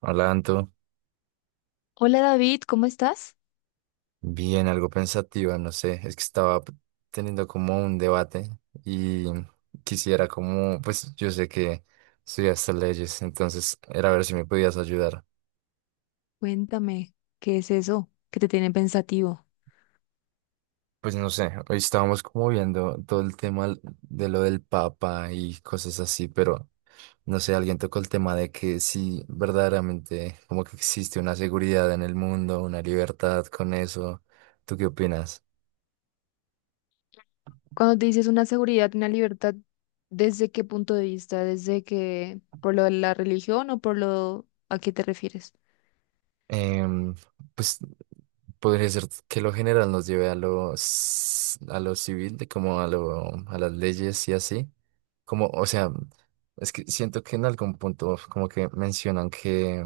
Hola, Anto. Hola David, ¿cómo estás? Bien, algo pensativa, no sé. Es que estaba teniendo como un debate y quisiera como, pues yo sé que estudiaste leyes, entonces era ver si me podías ayudar. Cuéntame, ¿qué es eso que te tiene pensativo? Pues no sé, hoy estábamos como viendo todo el tema de lo del Papa y cosas así, pero no sé, alguien tocó el tema de que si verdaderamente como que existe una seguridad en el mundo, una libertad con eso. ¿Tú qué opinas? Cuando te dices una seguridad, una libertad, ¿desde qué punto de vista? ¿Desde que por lo de la religión o por lo a qué te refieres? Em, pues podría ser que lo general nos lleve a los a lo civil, de como a lo, a las leyes y así. Como, o sea, es que siento que en algún punto como que mencionan que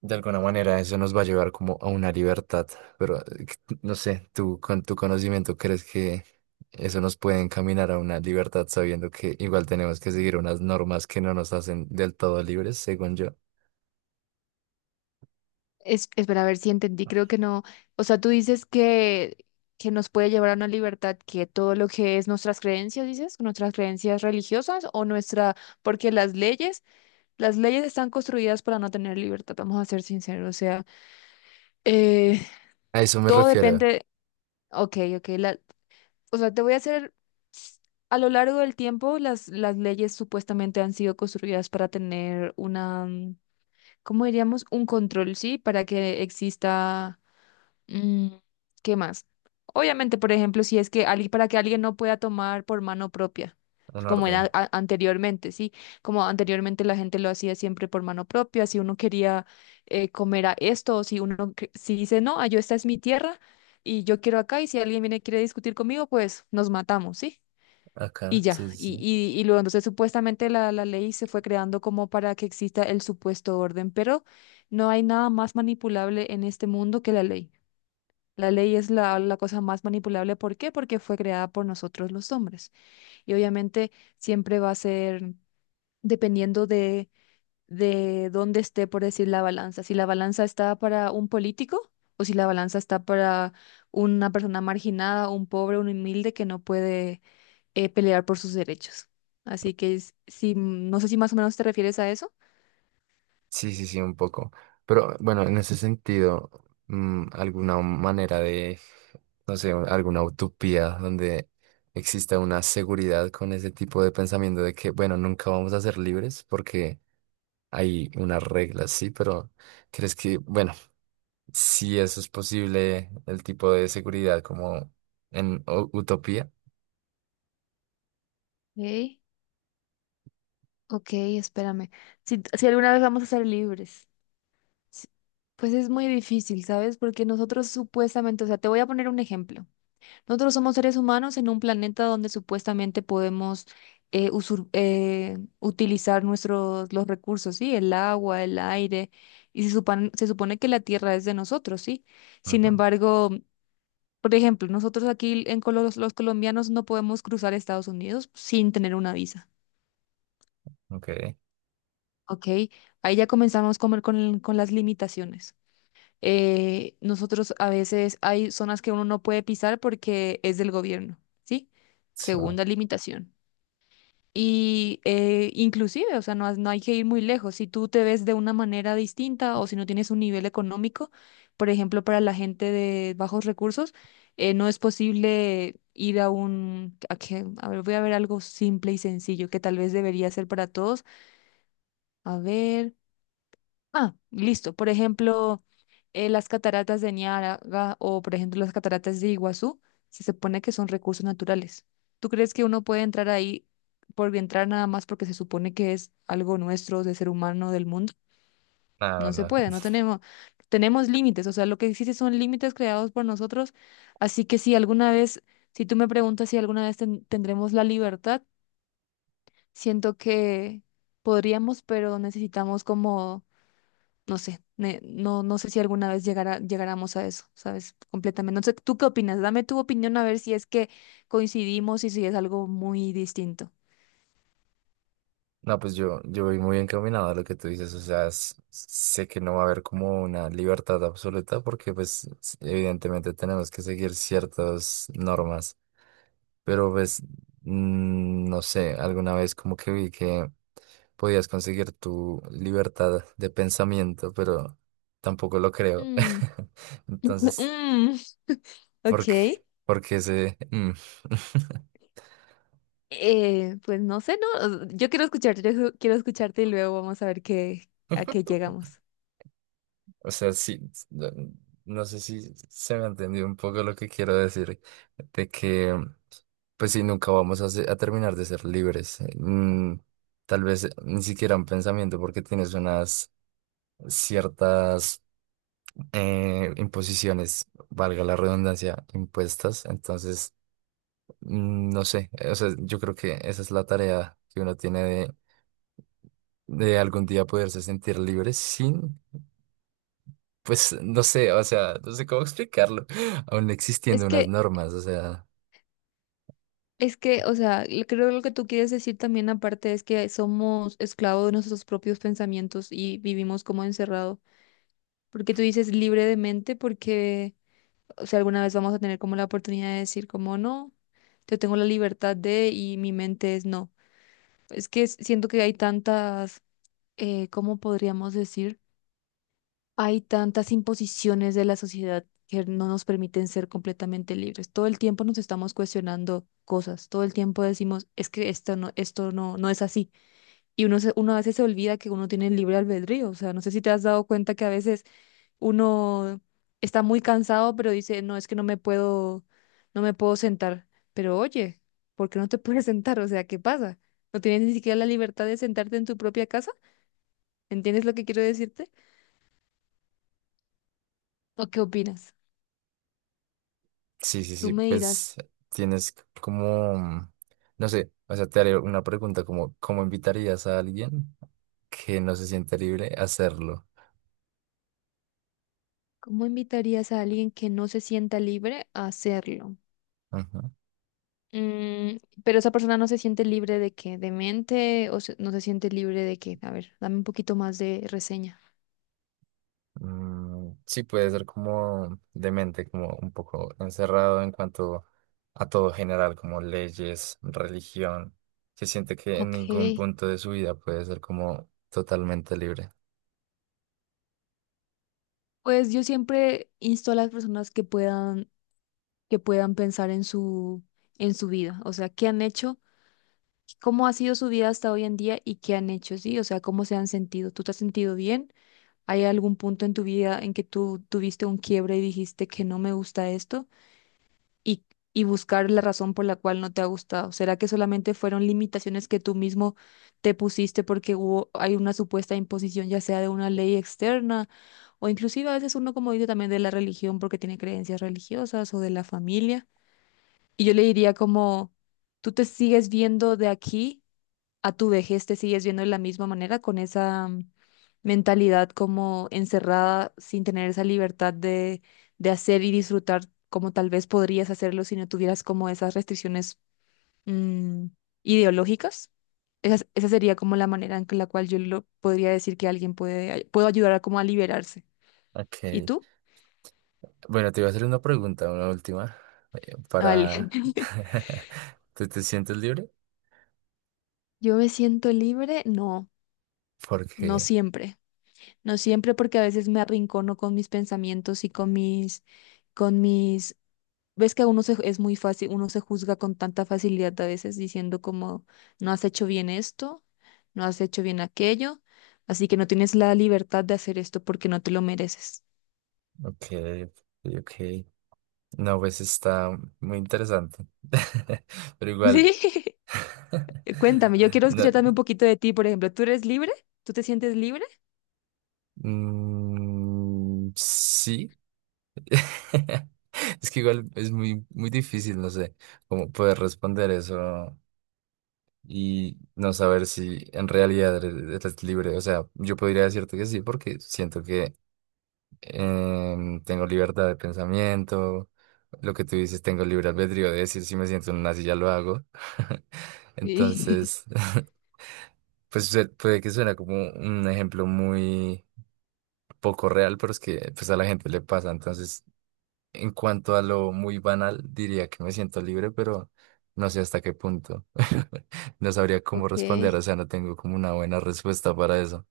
de alguna manera eso nos va a llevar como a una libertad, pero no sé, tú con tu conocimiento crees que eso nos puede encaminar a una libertad sabiendo que igual tenemos que seguir unas normas que no nos hacen del todo libres, según yo. Espera, a ver si entendí, creo que no. O sea, tú dices que nos puede llevar a una libertad que todo lo que es nuestras creencias, dices, nuestras creencias religiosas o nuestra, porque las leyes están construidas para no tener libertad, vamos a ser sinceros, o sea, eh, A eso me todo refiero, depende. Ok, ok. La, o sea, te voy a hacer, a lo largo del tiempo, las leyes supuestamente han sido construidas para tener una, ¿cómo diríamos? Un control, ¿sí? Para que exista. Mm, ¿qué más? Obviamente, por ejemplo, si es que alguien, para que alguien no pueda tomar por mano propia, un como era orden. Anteriormente, ¿sí? Como anteriormente la gente lo hacía siempre por mano propia, si uno quería comer a esto, o si uno, si dice, no, ah, yo esta es mi tierra y yo quiero acá, y si alguien viene y quiere discutir conmigo, pues nos matamos, ¿sí? Y Acá, ya, sí, sí, y, sí. y, y luego entonces supuestamente la ley se fue creando como para que exista el supuesto orden, pero no hay nada más manipulable en este mundo que la ley. La ley es la cosa más manipulable. ¿Por qué? Porque fue creada por nosotros los hombres. Y obviamente siempre va a ser dependiendo de dónde esté, por decir, la balanza. Si la balanza está para un político o si la balanza está para una persona marginada, un pobre, un humilde que no puede pelear por sus derechos. Así que si, no sé si más o menos te refieres a eso. Sí, sí, sí, un poco. Pero bueno, en ese sentido, alguna manera de, no sé, alguna utopía donde exista una seguridad con ese tipo de pensamiento de que, bueno, nunca vamos a ser libres porque hay unas reglas, sí, pero ¿crees que, bueno, si eso es posible, el tipo de seguridad como en utopía? Ok, ok, espérame. Si, si alguna vez vamos a ser libres. S- Pues es muy difícil, ¿sabes? Porque nosotros supuestamente, o sea, te voy a poner un ejemplo. Nosotros somos seres humanos en un planeta donde supuestamente podemos utilizar nuestros los recursos, ¿sí? El agua, el aire, y se supone que la tierra es de nosotros, ¿sí? Sin Ujú. embargo, por ejemplo, nosotros aquí en los colombianos no podemos cruzar Estados Unidos sin tener una visa, Ok, ¿ok? Ahí ya comenzamos con, con las limitaciones. Nosotros a veces hay zonas que uno no puede pisar porque es del gobierno, ¿sí? sí. Segunda limitación. Y inclusive, o sea, no, no hay que ir muy lejos. Si tú te ves de una manera distinta o si no tienes un nivel económico, por ejemplo, para la gente de bajos recursos, no es posible ir a un... A, a ver, voy a ver algo simple y sencillo que tal vez debería ser para todos. A ver. Ah, listo. Por ejemplo, las cataratas de Niágara o, por ejemplo, las cataratas de Iguazú, se supone que son recursos naturales. ¿Tú crees que uno puede entrar ahí por entrar nada más porque se supone que es algo nuestro, de ser humano, del mundo? No, No se no. puede, no tenemos, tenemos límites. O sea, lo que existe son límites creados por nosotros. Así que si alguna vez, si tú me preguntas si alguna vez tendremos la libertad, siento que podríamos, pero necesitamos como no sé, no sé si alguna vez llegara, llegáramos a eso, ¿sabes? Completamente. No sé, ¿tú qué opinas? Dame tu opinión a ver si es que coincidimos y si es algo muy distinto. No, pues yo voy muy encaminado a lo que tú dices, o sea, sé que no va a haber como una libertad absoluta porque pues evidentemente tenemos que seguir ciertas normas, pero pues no sé, alguna vez como que vi que podías conseguir tu libertad de pensamiento, pero tampoco lo creo. Mm, Entonces, mm, ¿por ok. qué? Porque ese... Pues no sé, ¿no? Yo quiero escucharte, quiero escucharte y luego vamos a ver qué, a qué llegamos. O sea, sí, no, no sé si se me ha entendido un poco lo que quiero decir, de que, pues sí, nunca vamos a, a terminar de ser libres. Tal vez ni siquiera un pensamiento, porque tienes unas ciertas imposiciones, valga la redundancia, impuestas. Entonces, no sé, o sea, yo creo que esa es la tarea que uno tiene de algún día poderse sentir libre sin... Pues no sé, o sea, no sé cómo explicarlo, aún Es existiendo unas que, normas, o sea, o sea, creo que lo que tú quieres decir también aparte es que somos esclavos de nuestros propios pensamientos y vivimos como encerrado. Porque tú dices libre de mente, porque si alguna vez vamos a tener como la oportunidad de decir como no, yo tengo la libertad de y mi mente es no. Es que siento que hay tantas, ¿cómo podríamos decir? Hay tantas imposiciones de la sociedad que no nos permiten ser completamente libres. Todo el tiempo nos estamos cuestionando cosas, todo el tiempo decimos, es que esto no, no es así. Y uno, uno a veces se olvida que uno tiene libre albedrío. O sea, no sé si te has dado cuenta que a veces uno está muy cansado, pero dice, no, es que no me puedo, no me puedo sentar. Pero oye, ¿por qué no te puedes sentar? O sea, ¿qué pasa? ¿No tienes ni siquiera la libertad de sentarte en tu propia casa? ¿Entiendes lo que quiero decirte? ¿O qué opinas? sí, sí, Tú sí, me dirás, pues tienes como, no sé, o sea, te haré una pregunta como, ¿cómo invitarías a alguien que no se siente libre a hacerlo? ¿cómo invitarías a alguien que no se sienta libre a hacerlo? Ajá. Mm, pero esa persona no se siente libre de qué, de mente o no se siente libre de qué. A ver, dame un poquito más de reseña. Sí, puede ser como demente, como un poco encerrado en cuanto a todo general, como leyes, religión, se siente que en Ok. ningún punto de su vida puede ser como totalmente libre. Pues yo siempre insto a las personas que puedan pensar en su vida, o sea, qué han hecho, cómo ha sido su vida hasta hoy en día y qué han hecho, sí, o sea, cómo se han sentido. ¿Tú te has sentido bien? ¿Hay algún punto en tu vida en que tú tuviste un quiebre y dijiste que no me gusta esto? Y, y buscar la razón por la cual no te ha gustado. ¿Será que solamente fueron limitaciones que tú mismo te pusiste porque hubo, hay una supuesta imposición, ya sea de una ley externa? O inclusive a veces uno, como dice, también de la religión porque tiene creencias religiosas o de la familia. Y yo le diría como, tú te sigues viendo de aquí a tu vejez, te sigues viendo de la misma manera, con esa mentalidad como encerrada, sin tener esa libertad de hacer y disfrutar como tal vez podrías hacerlo si no tuvieras como esas restricciones mm, ideológicas. Esa sería como la manera la cual yo lo podría decir que alguien puede, puedo ayudar a como a liberarse. ¿Y Ok. tú? Bueno, te voy a hacer una pregunta, una última, Vale. para... ¿Te sientes libre? Yo me siento libre, no, no Porque, siempre. No siempre, porque a veces me arrincono con mis pensamientos y con mis, ves que uno se, es muy fácil, uno se juzga con tanta facilidad a veces diciendo como, no has hecho bien esto, no has hecho bien aquello, así que no tienes la libertad de hacer esto porque no te lo mereces. ok, ok, ok. No, pues está muy interesante. Pero igual... Sí. Cuéntame, yo quiero No, escuchar también un poquito de ti, por ejemplo, ¿tú eres libre? ¿Tú te sientes libre? Sí. Es que igual es muy, muy difícil, no sé, cómo poder responder eso y no saber si en realidad eres libre. O sea, yo podría decirte que sí, porque siento que tengo libertad de pensamiento, lo que tú dices, tengo libre albedrío de decir si me siento en una silla lo hago. Sí. Entonces, pues puede que suene como un ejemplo muy poco real, pero es que pues a la gente le pasa. Entonces, en cuanto a lo muy banal, diría que me siento libre, pero no sé hasta qué punto. No sabría cómo Ok, responder, o sea, no tengo como una buena respuesta para eso.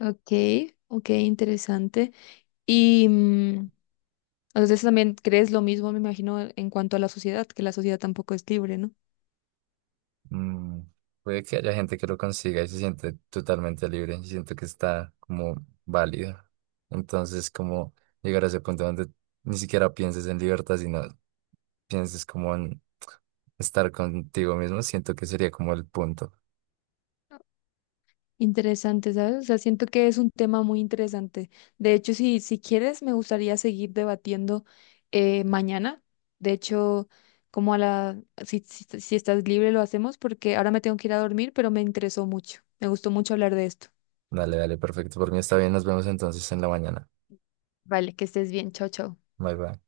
ok, ok, interesante. Y, entonces también crees lo mismo, me imagino, en cuanto a la sociedad, que la sociedad tampoco es libre, ¿no? Mm, Puede que haya gente que lo consiga y se siente totalmente libre y siento que está como válido. Entonces, como llegar a ese punto donde ni siquiera pienses en libertad, sino pienses como en estar contigo mismo, siento que sería como el punto. Interesante, ¿sabes? O sea, siento que es un tema muy interesante. De hecho, si, si quieres, me gustaría seguir debatiendo mañana. De hecho, como a la, si, si, si estás libre, lo hacemos porque ahora me tengo que ir a dormir, pero me interesó mucho. Me gustó mucho hablar de esto. Dale, dale, perfecto. Por mí está bien, nos vemos entonces en la mañana. Vale, que estés bien. Chao, chao. Bye, bye.